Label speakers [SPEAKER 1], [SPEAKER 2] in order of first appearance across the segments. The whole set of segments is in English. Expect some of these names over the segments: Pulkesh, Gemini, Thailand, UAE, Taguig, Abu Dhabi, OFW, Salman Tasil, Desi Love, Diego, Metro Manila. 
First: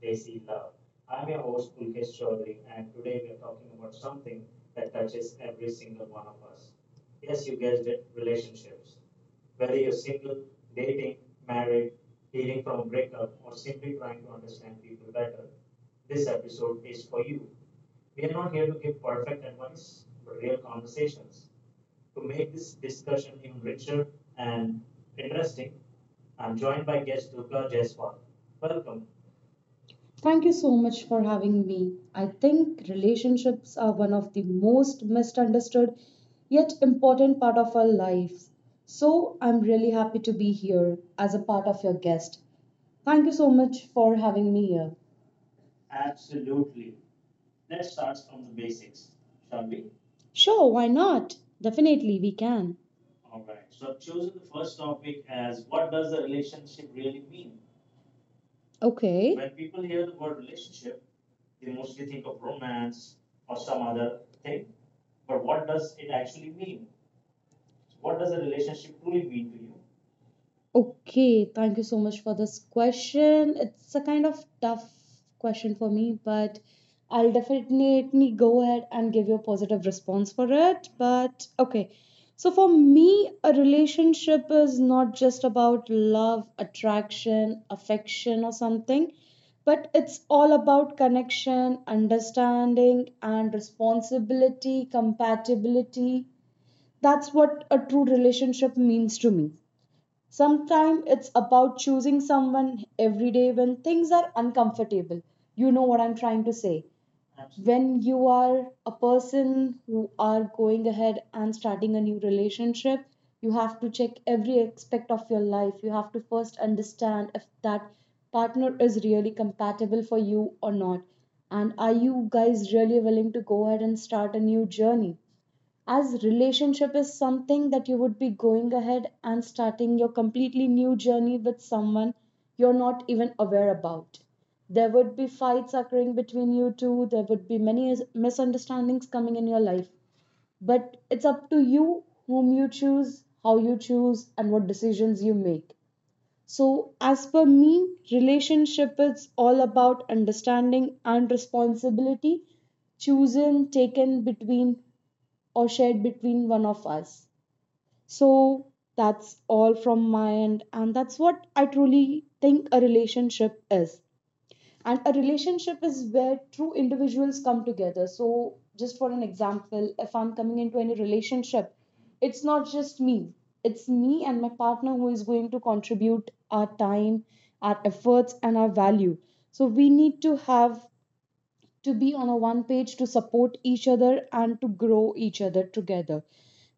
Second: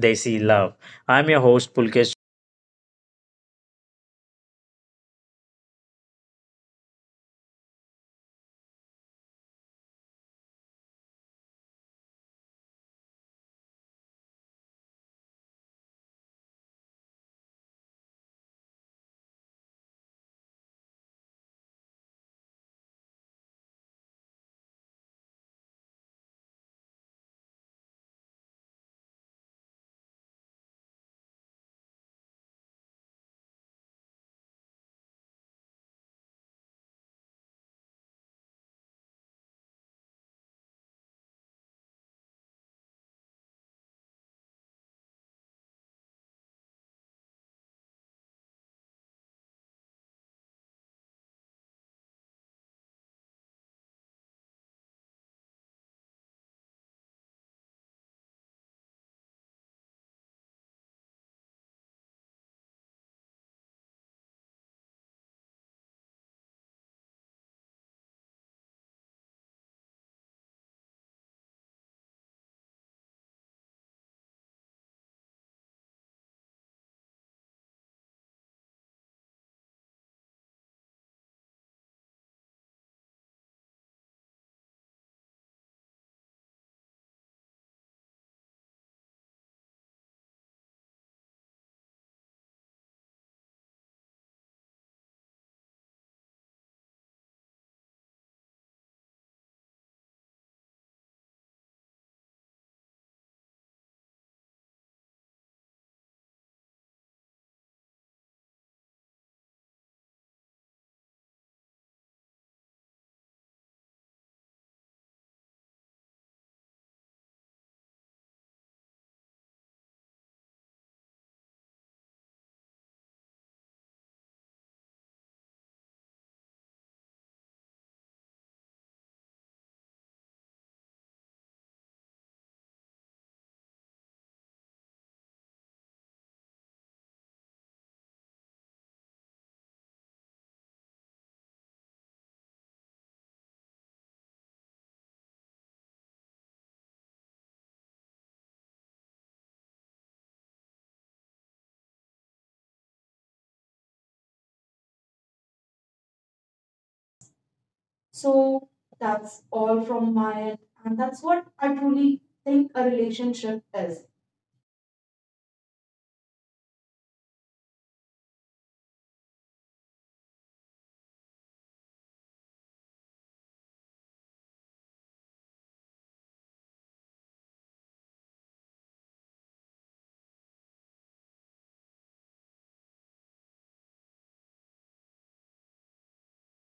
[SPEAKER 1] Desi Love. I'm your host, Pulkesh.
[SPEAKER 2] Thank you so much for having me. I think relationships are one of the most misunderstood yet important part of our lives. So I'm really happy to be here as a part of your guest. Thank you so much for having me here. Sure, why not? Definitely we can. Okay. Okay, thank you so much for this question. It's a kind of tough question for me, but I'll definitely go ahead and give you a positive response for it. But okay, so for me, a relationship is not just about love, attraction, affection, or something, but it's all about connection, understanding, and responsibility, compatibility. That's what a true relationship means to me. Sometimes it's about choosing someone every day when things are uncomfortable. You know what I'm trying to say. When you are a person who are going ahead and starting a new relationship, you have to check every aspect of your life. You have to first understand if that partner is really compatible for you or not. And are you guys really willing to go ahead and start a new journey? As relationship is something that you would be going ahead and starting your completely new journey with someone you're not even aware about. There would be fights occurring between you two, there would be many misunderstandings coming in your life. But it's up to you whom you choose, how you choose, and what decisions you make. So, as per me, relationship is all about understanding and responsibility chosen, taken between or shared between one of us. So that's all from my end, and that's what I truly think a relationship is. And a relationship is where two individuals come together. So, just for an example, if I'm coming into any relationship, it's not just me, it's me and my partner who is going to contribute our time, our efforts, and our value. So, we need to have to be on a one page to support each other and to grow each other together.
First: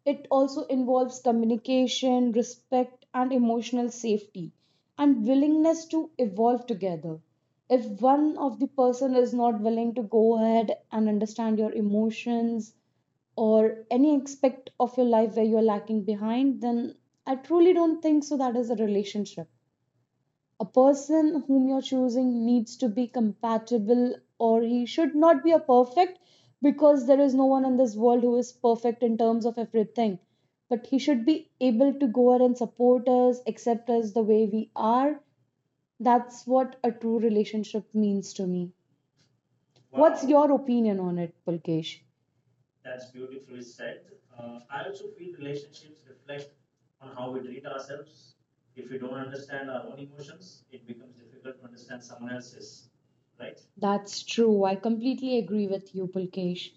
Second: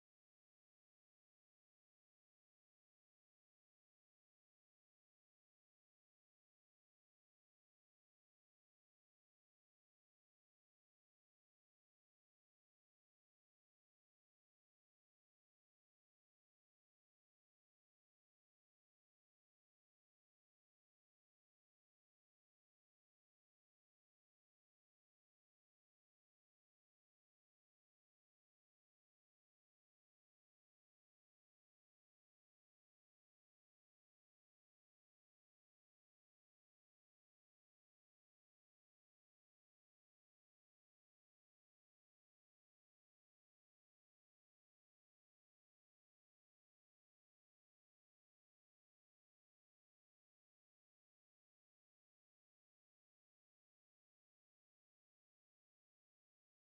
[SPEAKER 2] It also involves communication, respect, and emotional safety, and willingness to evolve together. If one of the person is not willing to go ahead and understand your emotions or any aspect of your life where you're lacking behind, then I truly don't think so that is a relationship. A person whom you're choosing needs to be compatible, or he should not be a perfect, because there is no one in this world who is perfect in terms of everything, but he should be able to go out and support us, accept us the way we are. That's what a true relationship means to me. Wow. What's your opinion on it, Pulkesh? That's true, I completely agree with you, Pulkesh.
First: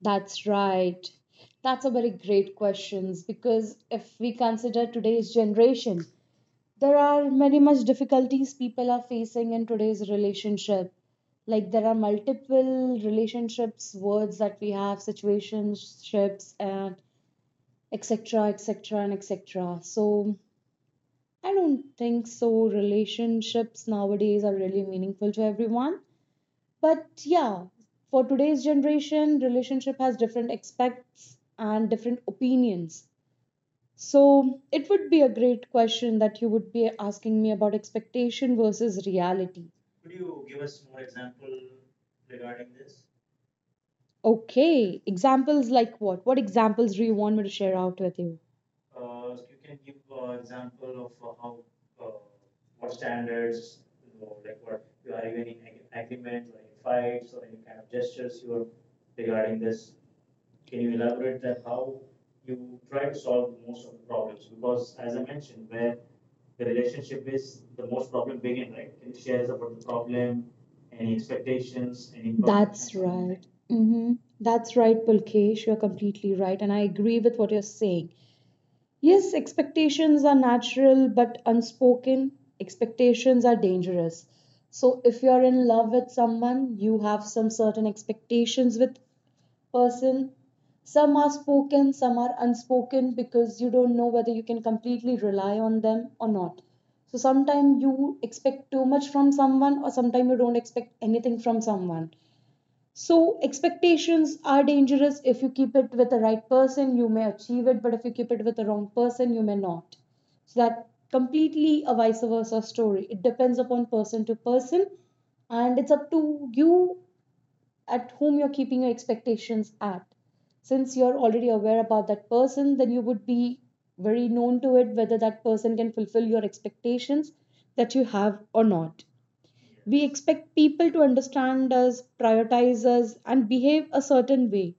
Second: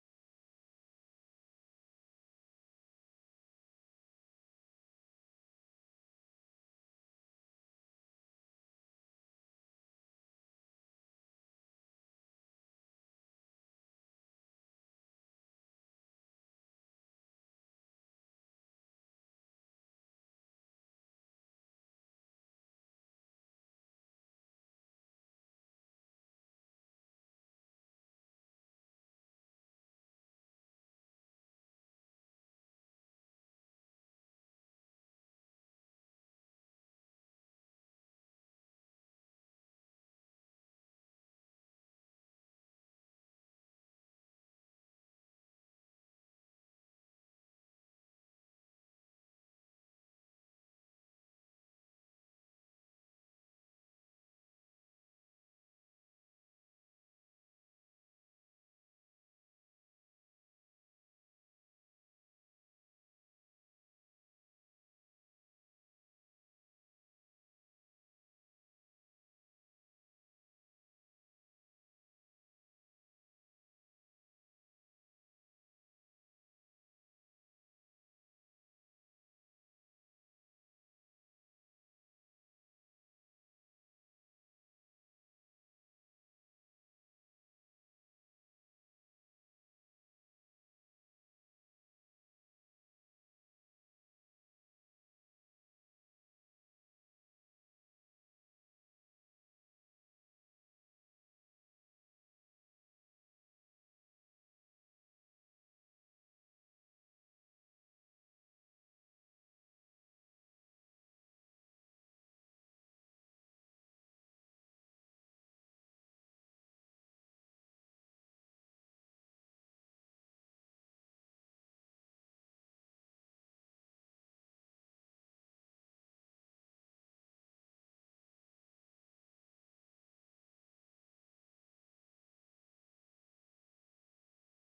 [SPEAKER 2] That's right. That's a very great question because if we consider today's generation, there are very much difficulties people are facing in today's relationship. Like there are multiple relationships, words that we have, situationships, and etc. etc. and etc. So I don't think so. Relationships nowadays are really meaningful to everyone. But yeah, for today's generation, relationship has different expects and different opinions. So it would be a great question that you would be asking me about expectation versus reality. Okay, examples like what? What examples do you want me to share out with you? Mm-hmm. That's right, Pulkesh. You're completely right. And I agree with what you're saying. Yes, expectations are natural but unspoken. Expectations are dangerous. So, if you're in love with someone, you have some certain expectations with person. Some are spoken, some are unspoken because you don't know whether you can completely rely on them or not. So sometimes you expect too much from someone, or sometimes you don't expect anything from someone. So expectations are dangerous. If you keep it with the right person, you may achieve it, but if you keep it with the wrong person, you may not. So that completely a vice versa story. It depends upon person to person, and it's up to you at whom you're keeping your expectations at. Since you're already aware about that person, then you would be very known to it whether that person can fulfill your expectations that you have or not. We expect people to understand us, prioritize us, and behave a certain way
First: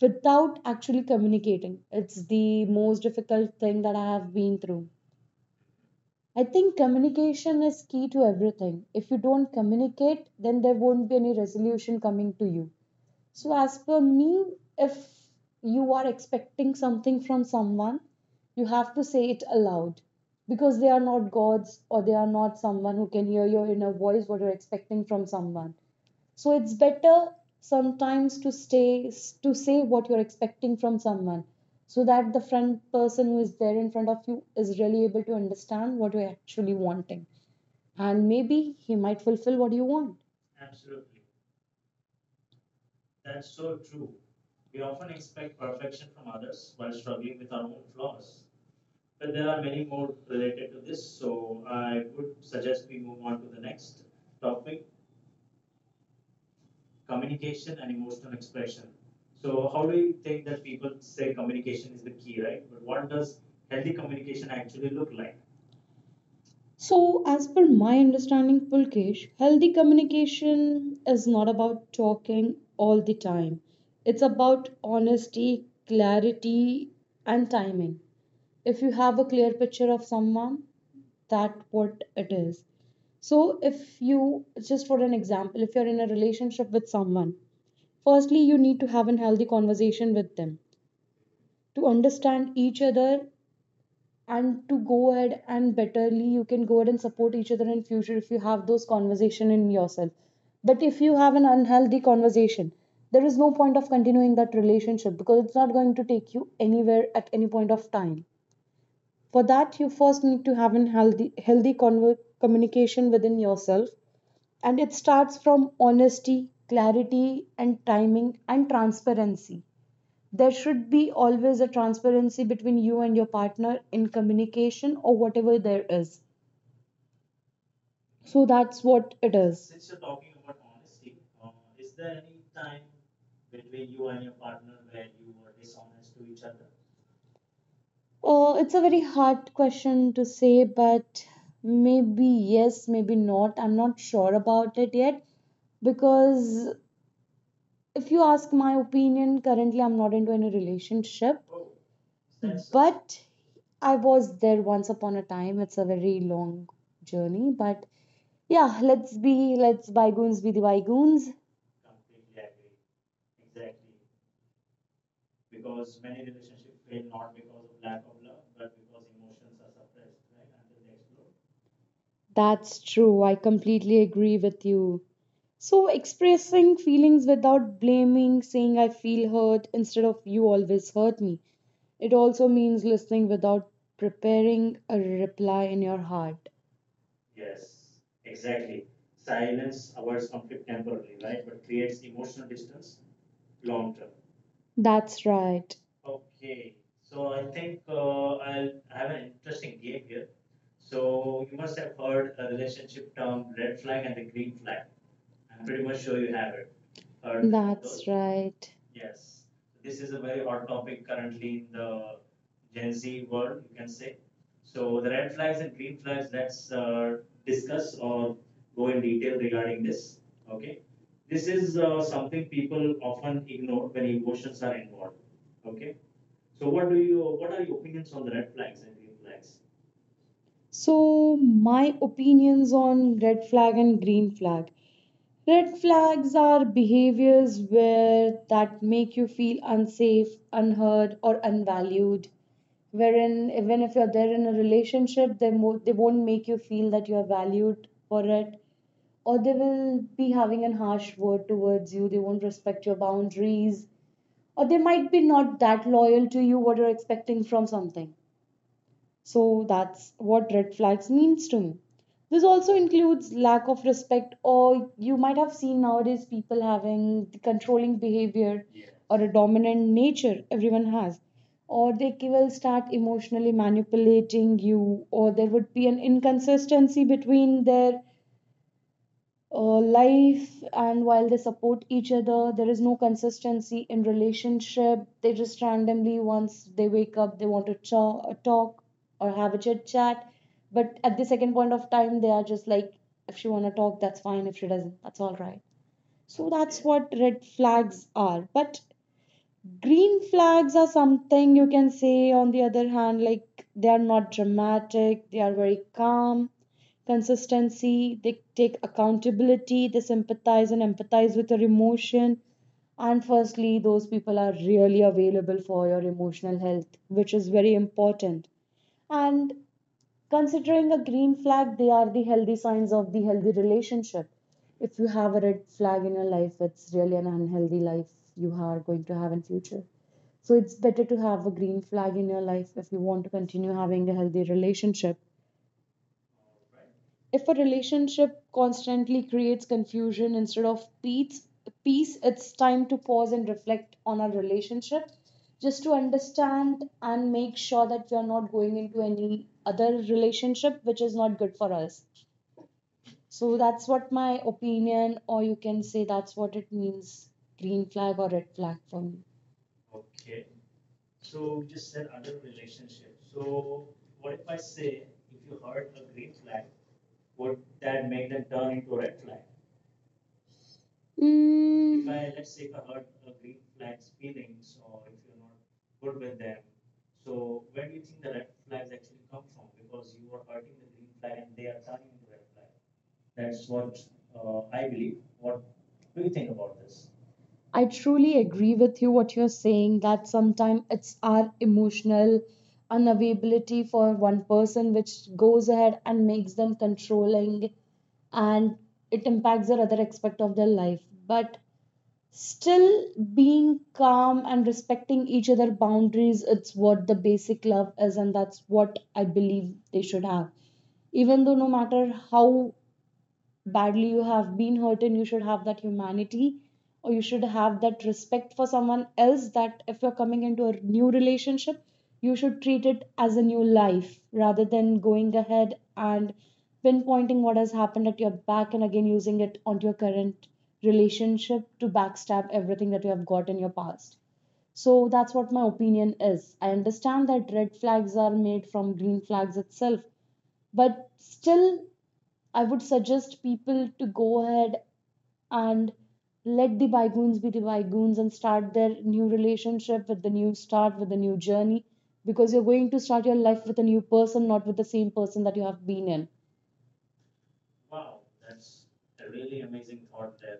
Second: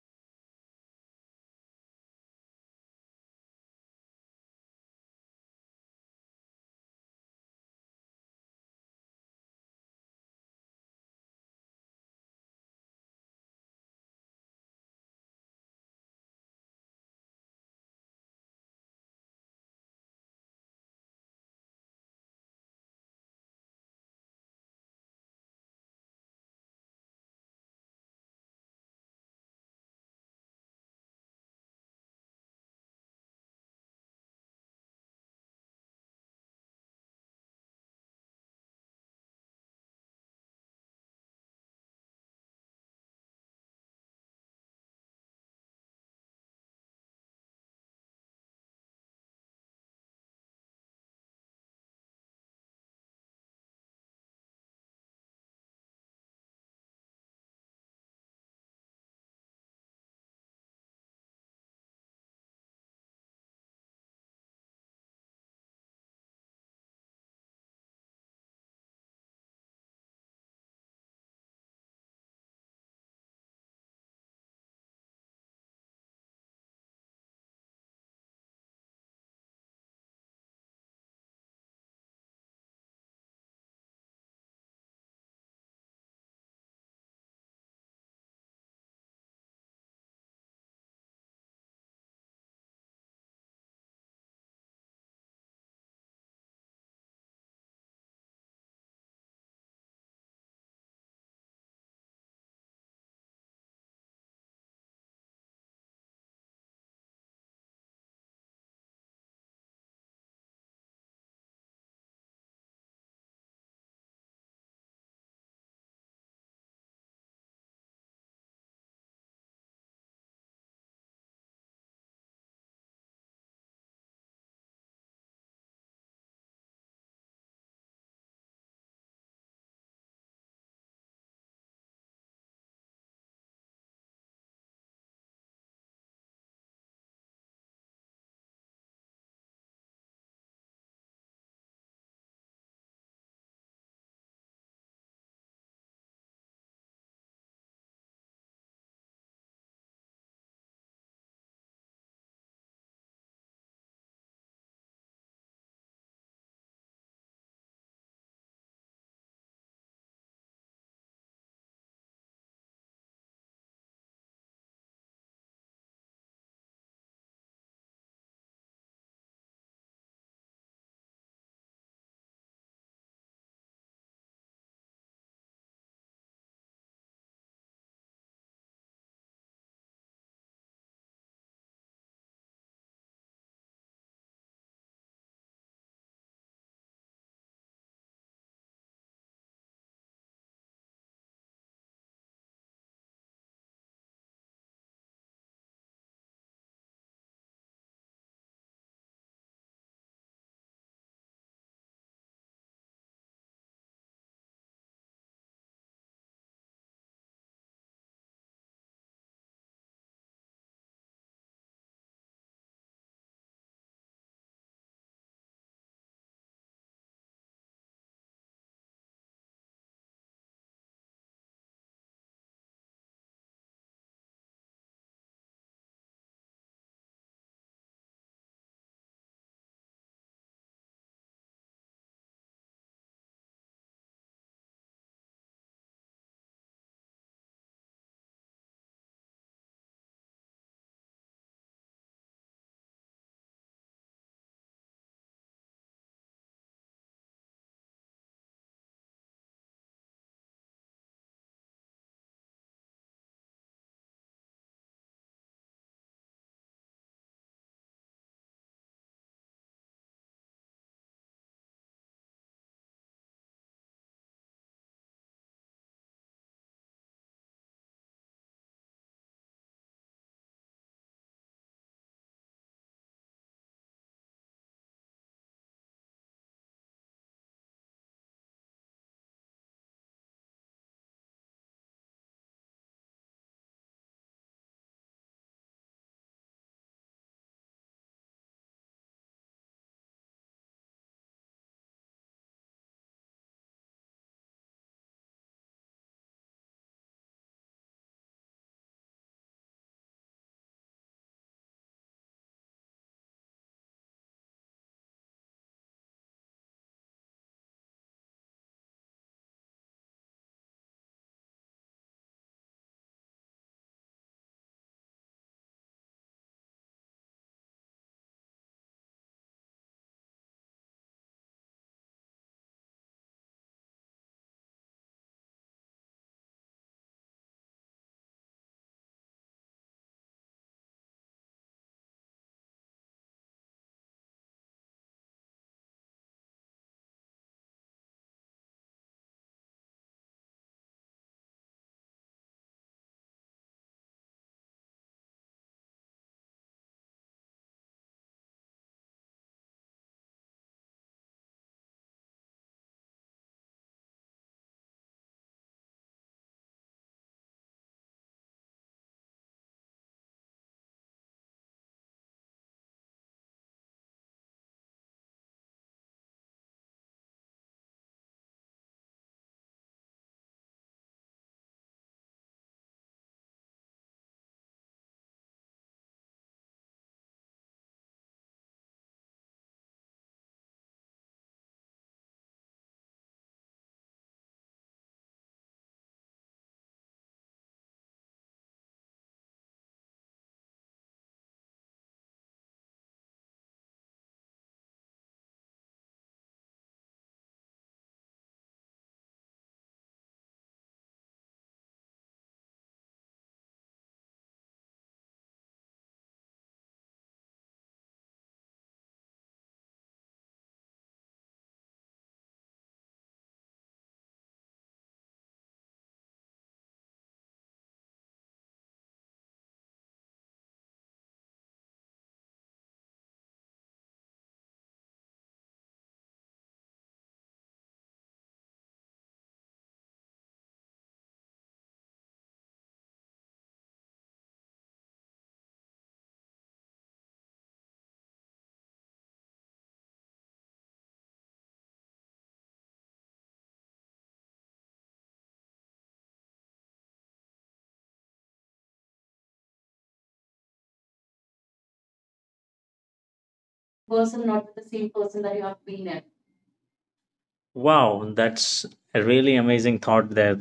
[SPEAKER 2] without actually communicating. It's the most difficult thing that I have been through. I think communication is key to everything. If you don't communicate, then there won't be any resolution coming to you. So, as per me, if you are expecting something from someone, you have to say it aloud, because they are not gods or they are not someone who can hear your inner voice, what you're expecting from someone. So it's better sometimes to say what you're expecting from someone, so that the front person who is there in front of you is really able to understand what you're actually wanting. And maybe he might fulfill what you want. So, as per my understanding, Pulkesh, healthy communication is not about talking all the time. It's about honesty, clarity, and timing. If you have a clear picture of someone, that what it is. So, if you, just for an example, if you're in a relationship with someone, firstly, you need to have a healthy conversation with them to understand each other, and to go ahead and betterly you can go ahead and support each other in future if you have those conversation in yourself. But if you have an unhealthy conversation, there is no point of continuing that relationship because it's not going to take you anywhere at any point of time. For that you first need to have a healthy communication within yourself, and it starts from honesty, clarity and timing and transparency. There should be always a transparency between you and your partner in communication or whatever there is. So that's what it is. Oh, it's a very hard question to say, but maybe yes, maybe not. I'm not sure about it yet because if you ask my opinion, currently I'm not into any relationship. But I was there once upon a time. It's a very long journey, but yeah, let's bygones be the bygones. That's true. I completely agree with you. So expressing feelings without blaming, saying I feel hurt instead of you always hurt me. It also means listening without preparing a reply in your heart. That's right. Right. So, my opinions on red flag and green flag. Red flags are behaviors where that make you feel unsafe, unheard, or unvalued. Wherein, even if you're there in a relationship, they won't make you feel that you're valued for it, or they will be having a harsh word towards you. They won't respect your boundaries, or they might be not that loyal to you what you're expecting from something. So that's what red flags means to me. This also includes lack of respect, or you might have seen nowadays people having the controlling behavior. Yes. Or a dominant nature, everyone has. Or will start emotionally manipulating you, or there would be an inconsistency between their life, and while they support each other there is no consistency in relationship. They just randomly once they wake up they want to talk or have a chit chat, but at the second point of time they are just like, if she want to talk that's fine, if she doesn't that's all right. So that's what red flags are. But green flags are something you can say, on the other hand, like they are not dramatic, they are very calm, consistency, they take accountability, they sympathize and empathize with your emotion. And firstly, those people are really available for your emotional health, which is very important. And considering a green flag, they are the healthy signs of the healthy relationship. If you have a red flag in your life, it's really an unhealthy life you are going to have in future. So it's better to have a green flag in your life if you want to continue having a healthy relationship. If a relationship constantly creates confusion instead of peace, peace, it's time to pause and reflect on our relationship, just to understand and make sure that we are not going into any other relationship which is not good for us. So that's what my opinion, or you can say that's what it means, green flag or red flag for me. Mm, I truly agree with you what you're saying that sometimes it's our emotional unavailability for one person which goes ahead and makes them controlling, and it impacts their other aspect of their life. But still, being calm and respecting each other boundaries, it's what the basic love is, and that's what I believe they should have, even though no matter how badly you have been hurt, and you should have that humanity, or you should have that respect for someone else, that if you're coming into a new relationship, you should treat it as a new life, rather than going ahead and pinpointing what has happened at your back and again using it onto your current relationship to backstab everything that you have got in your past. So that's what my opinion is. I understand that red flags are made from green flags itself, but still, I would suggest people to go ahead and let the bygones be the bygones and start their new relationship with the new start, with the new journey, because you're going to start your life with a new person, not with the same person that you have been in.
[SPEAKER 1] Wow, that's a really amazing thought there.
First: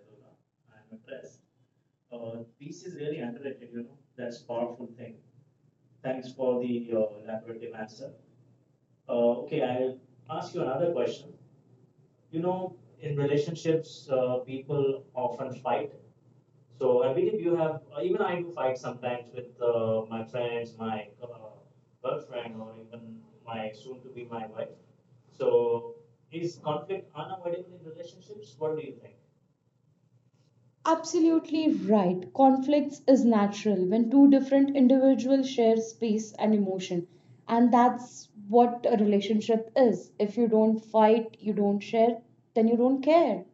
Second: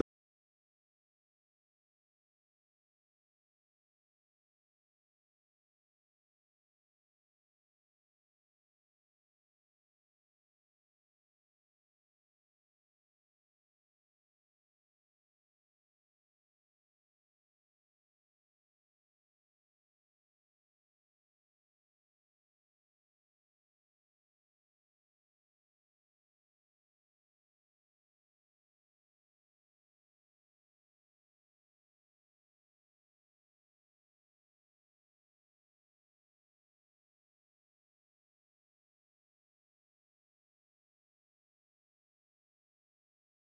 [SPEAKER 2] Absolutely right. Conflicts is natural when two different individuals share space and emotion. And that's what a relationship is. If you don't fight, you don't share, then you don't care.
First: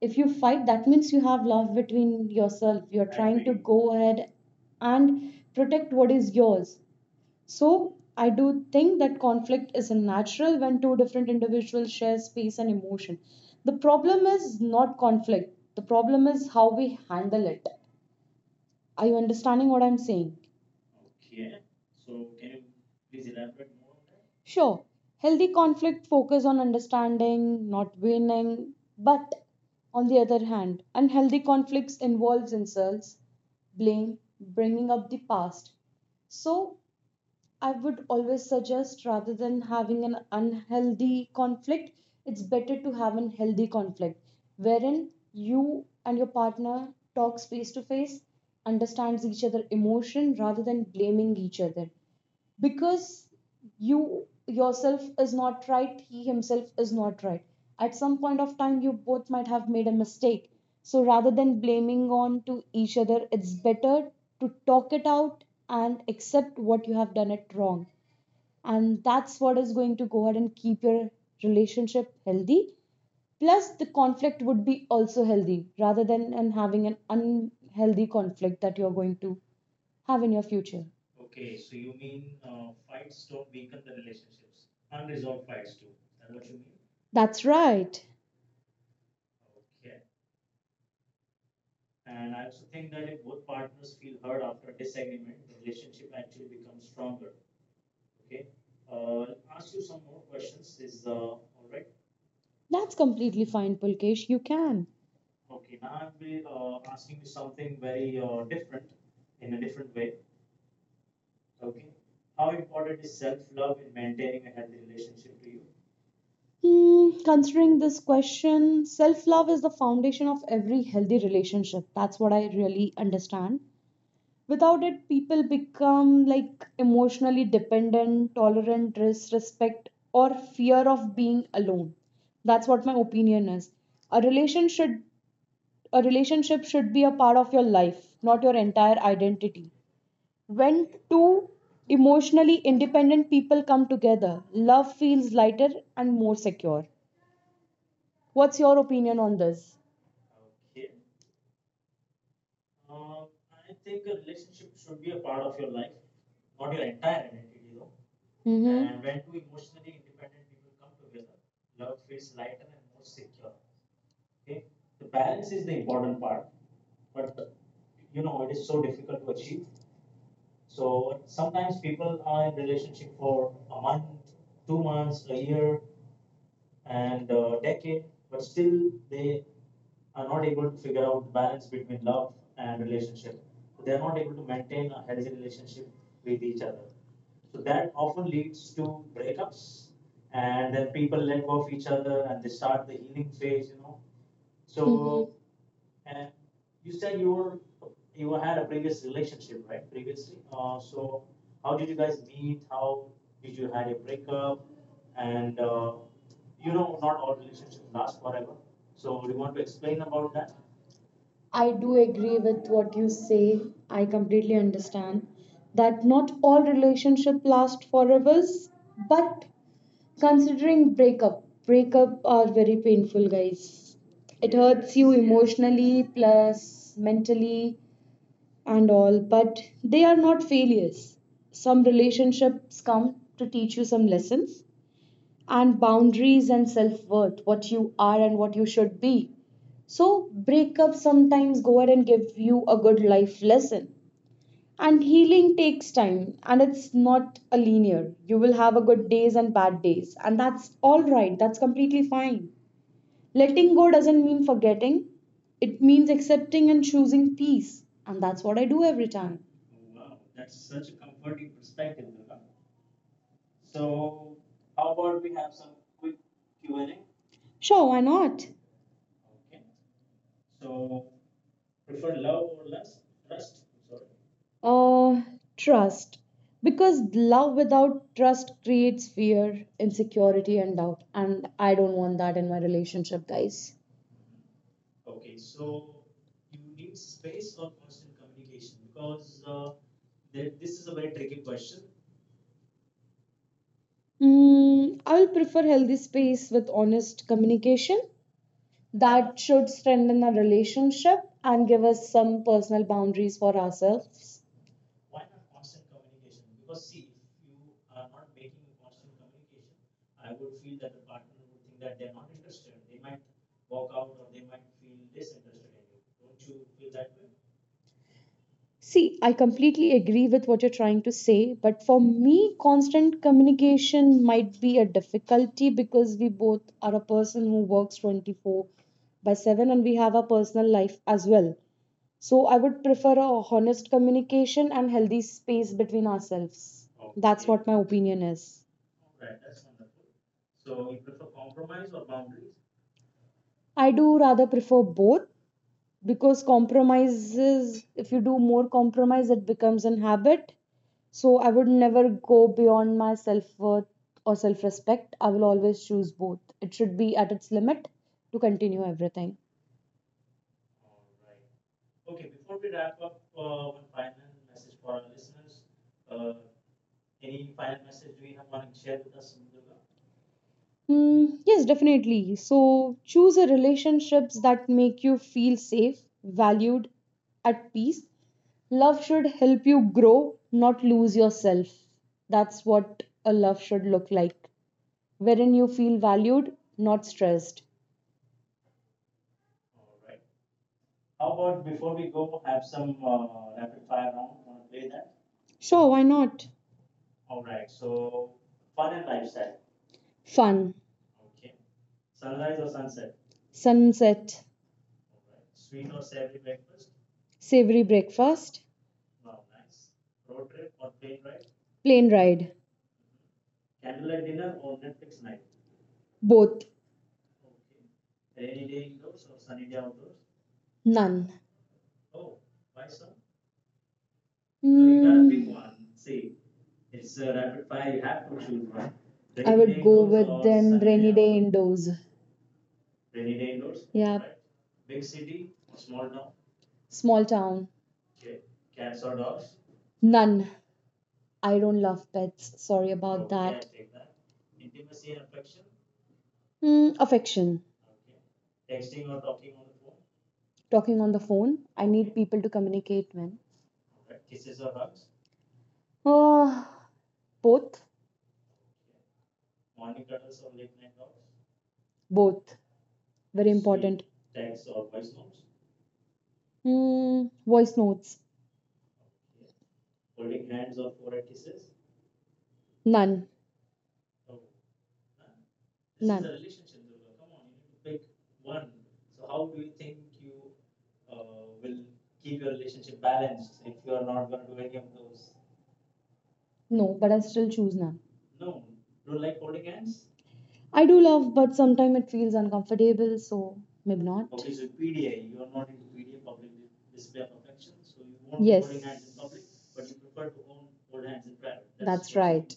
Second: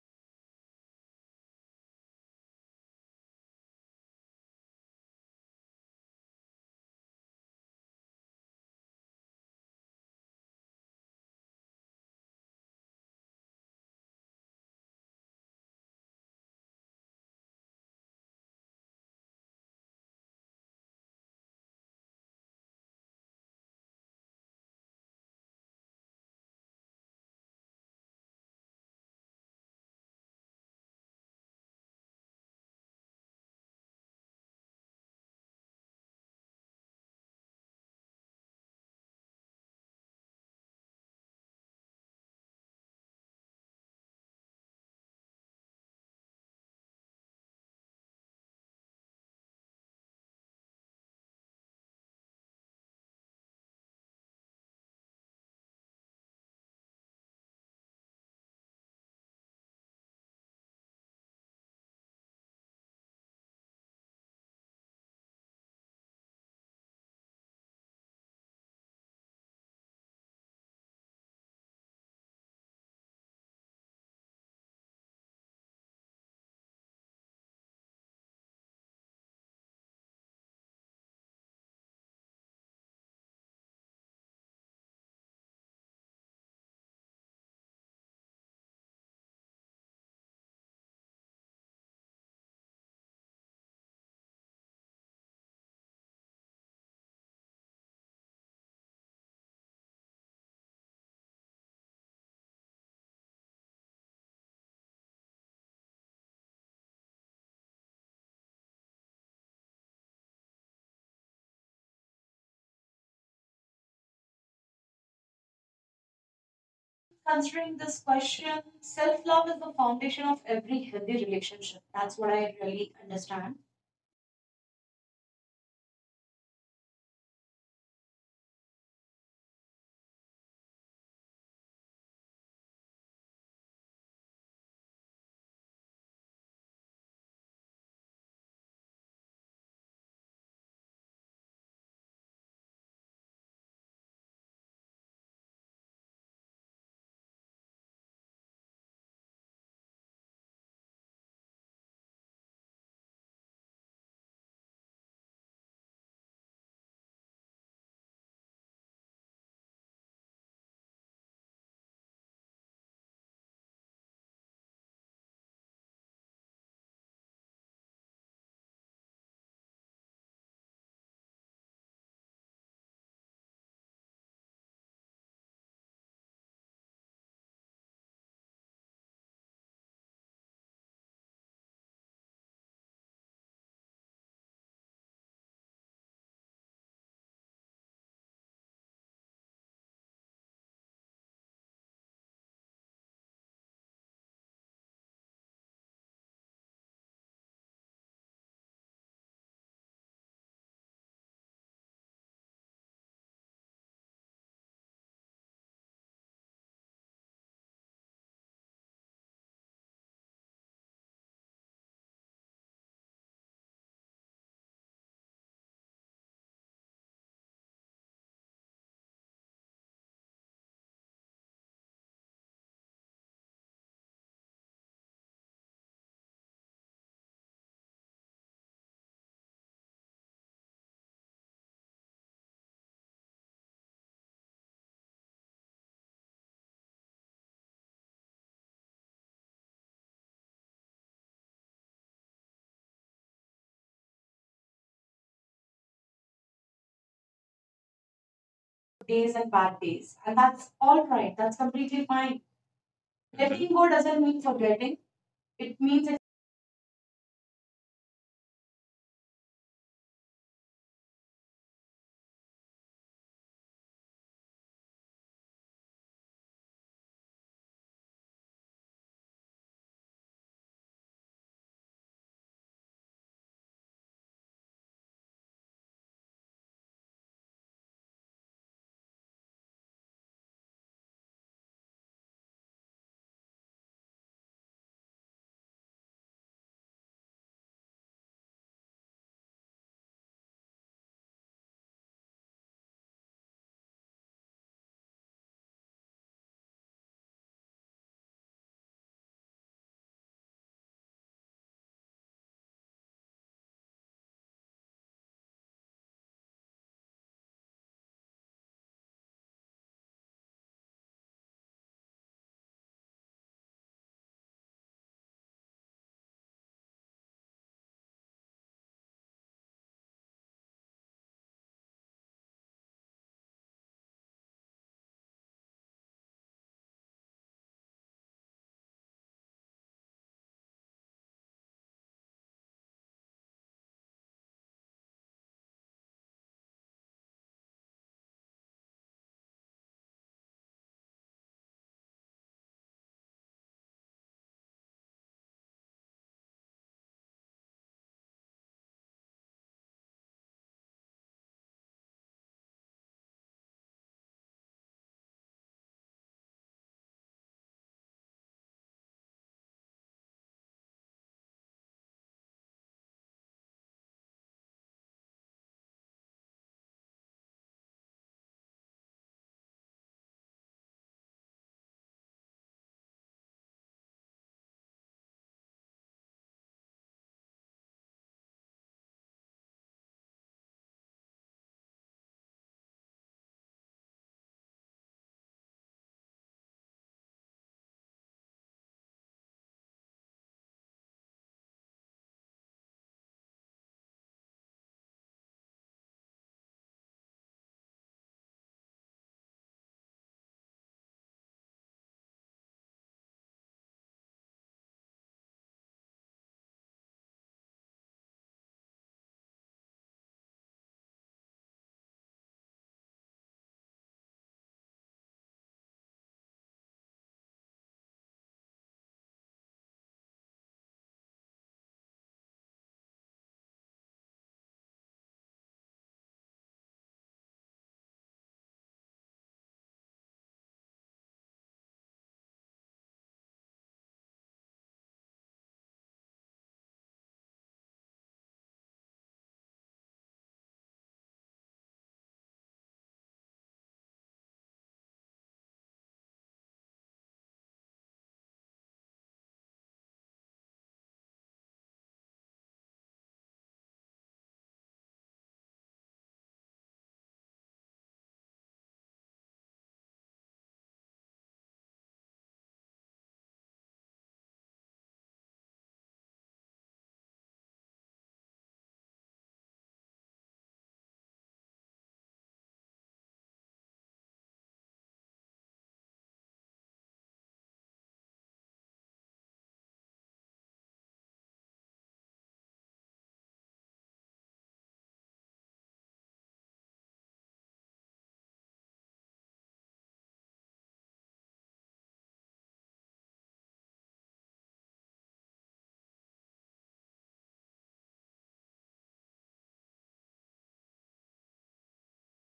[SPEAKER 2] If you fight, that means you have love between yourself, you're trying to go ahead and protect what is yours. So I do think that conflict is natural when two different individuals share space and emotion. The problem is not conflict, the problem is how we handle it. Are you understanding what I'm saying? Sure, healthy conflict focus on understanding, not winning, but on the other hand, unhealthy conflicts involves insults, blame, bringing up the past. So, I would always suggest, rather than having an unhealthy conflict, it's better to have an healthy conflict wherein you and your partner talks face to face, understands each other emotion rather than blaming each other, because you yourself is not right, he himself is not right. At some point of time, you both might have made a mistake. So rather than blaming on to each other, it's better to talk it out and accept what you have done it wrong. And that's what is going to go ahead and keep your relationship healthy. Plus, the conflict would be also healthy rather than and having an unhealthy conflict that you're going to have in your future. That's right. That's completely fine, Pulkesh. You can. Considering this question, self love is the foundation of every healthy relationship. That's what I really understand. Without it, people become like emotionally dependent, tolerant, disrespect, or fear of being alone. That's what my opinion is. A relation should a relationship should be a part of your life, not your entire identity. When two emotionally independent people come together, love feels lighter and more secure. What's your opinion on this? Mhm. And when two emotionally independent people come together, love feels lighter and more secure. I do agree with what you say. I completely understand that not all relationship last forever, but considering breakup are very painful, guys. It hurts you emotionally plus mentally and all, but they are not failures. Some relationships come to teach you some lessons and boundaries and self worth, what you are and what you should be. So, breakups sometimes go ahead and give you a good life lesson. And healing takes time and it's not a linear. You will have a good days and bad days, and that's all right, that's completely fine.
[SPEAKER 1] Letting
[SPEAKER 2] Letting
[SPEAKER 1] go
[SPEAKER 2] go
[SPEAKER 1] doesn't
[SPEAKER 2] doesn't
[SPEAKER 1] mean
[SPEAKER 2] mean
[SPEAKER 1] forgetting.
[SPEAKER 2] forgetting, it means accepting and choosing peace, and that's what I do every time. Sure, why not? Uh, Trust. Because love without trust creates fear, insecurity, and doubt. And I don't want that in my relationship, guys. I will prefer healthy space with honest communication that should strengthen our relationship and give us some personal boundaries for ourselves. See, I completely agree with what you're trying to say, but for me, constant communication might be a difficulty because we both are a person who works 24 by 7, and we have a personal life as well. So I would prefer a honest communication and healthy space between ourselves. That's what my opinion is. I do rather prefer both, because compromises, if you do more compromise it becomes an habit. So I would never go beyond my self-worth or self-respect. I will always choose both, it should be at its limit, to continue everything. Hmm, yes, definitely. So choose a relationships that make you feel safe, valued, at peace. Love should help you grow, not lose yourself. That's what a love should look like, wherein you feel valued, not stressed. Sure, why not? Fun, sunset, savory breakfast, plane ride, both, none. Mm. Mm, I would day go with then rainy day indoors. Yeah, small town, none. I don't love pets. Sorry about that. Affection. Talking on the phone. I need people to communicate when. Oh, both, both, very. Voice notes, none, none. No. But I still choose none. I do love, but sometimes it feels uncomfortable, so maybe not. Yes. That's right.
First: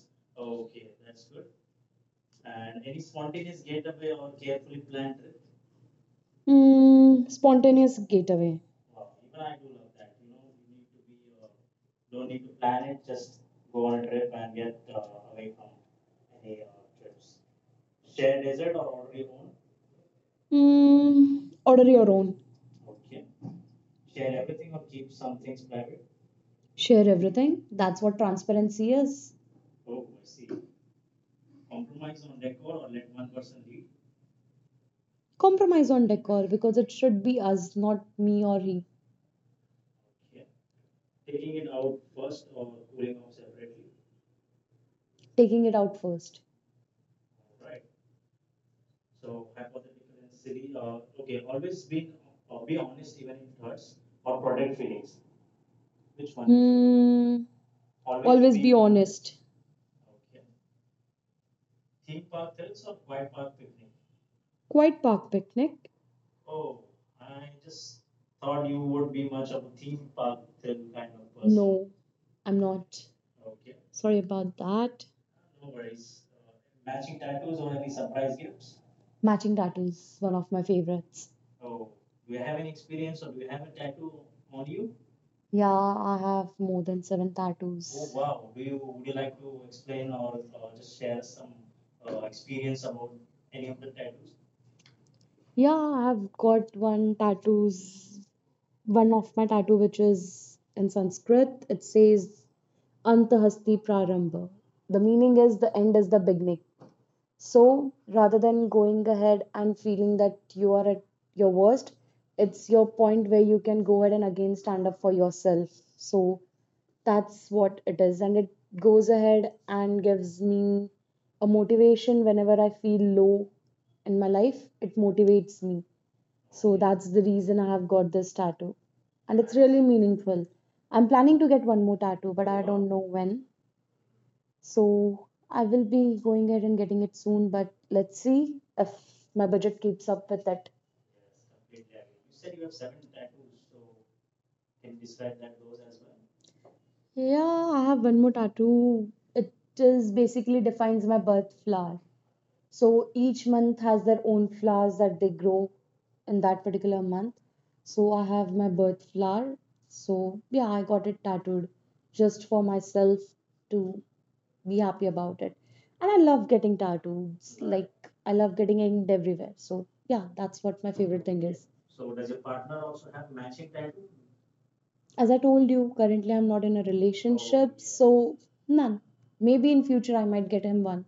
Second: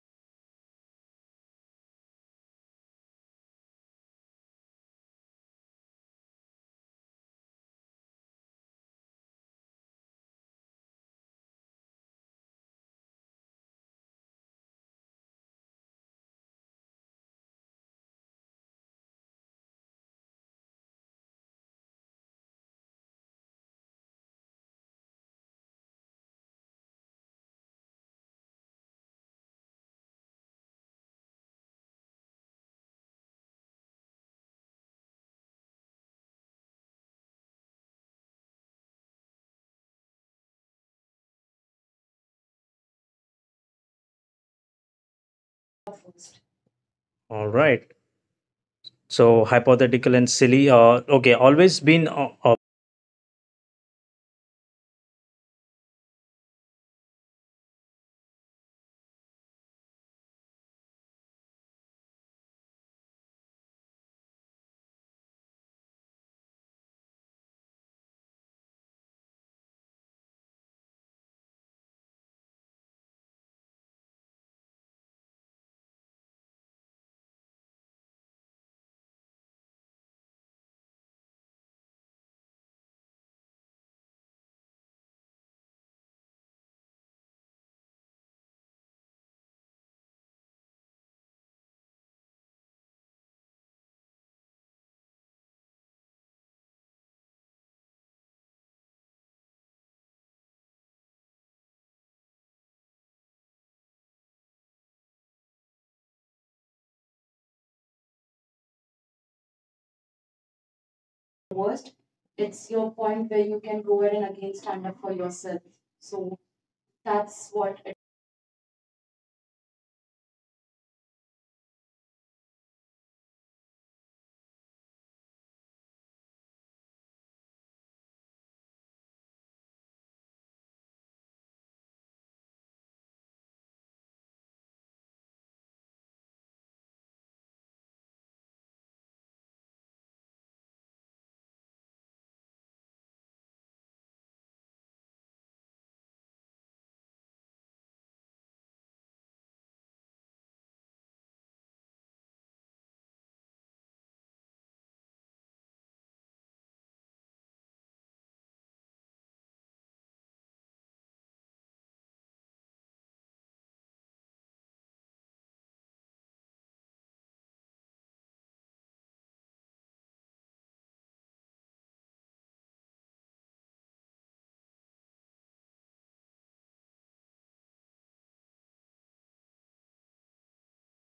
[SPEAKER 2] Spontaneous getaway. Order your own. Share everything. That's what transparency is. Compromise on decor because it should be us, not me or he. Taking it out first.
[SPEAKER 1] All right. So, hypothetical and silly. Okay, always been.
[SPEAKER 2] Mm, always be honest. Quiet park picnic. No, I'm not. Sorry about that. Matching tattoos, one of my favorites. Yeah, I have more than seven Oh tattoos. Yeah, I've got one tattoos, one of my tattoo which is in Sanskrit. It says Antahasti Prarambha. The meaning is the end is the beginning. So rather than going ahead and feeling that you are at your worst, it's your point where you can go ahead and again stand up for yourself. So that's what it is. And it goes ahead and gives me a motivation whenever I feel low in my life. It motivates me. So that's the reason I have got this tattoo. And it's really meaningful. I'm planning to get one more tattoo, but I don't know when. So I will be going ahead and getting it soon, but let's see if my budget keeps up with it. Yeah, I have one more tattoo. It is basically defines my birth flower. So each month has their own flowers that they grow in that particular month. So I have my birth flower. So yeah, I got it tattooed just for myself to be happy about it. And I love getting tattoos. Like I love getting inked everywhere. So yeah, that's what my favorite thing is. As I told you, currently I'm not in a relationship, so none. Maybe in future I might get him one.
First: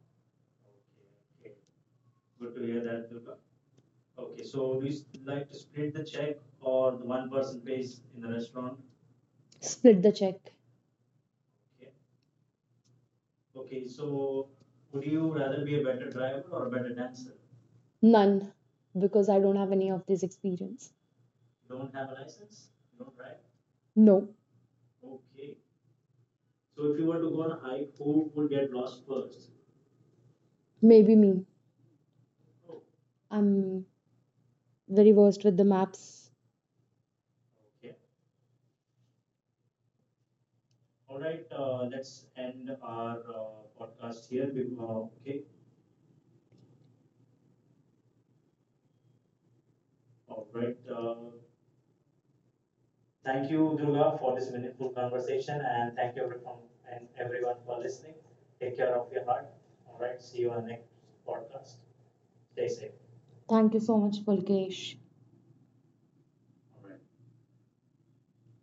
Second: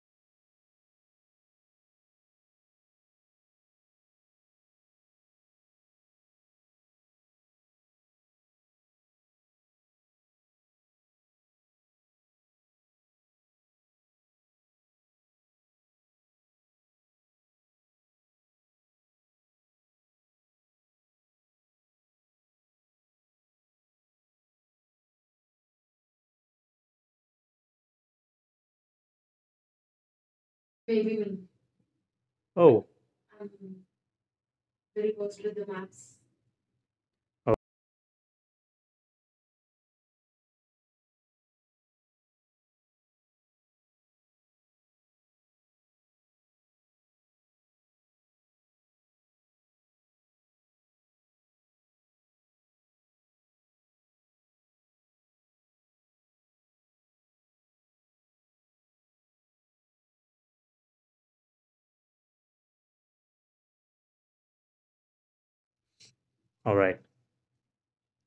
[SPEAKER 2] Split the check. None. Because I don't have any of this experience. No, maybe me.
[SPEAKER 1] Oh,
[SPEAKER 2] I'm very worst with the maps.
[SPEAKER 1] oh,
[SPEAKER 2] Thank you so much, Pulkesh.
[SPEAKER 1] all right.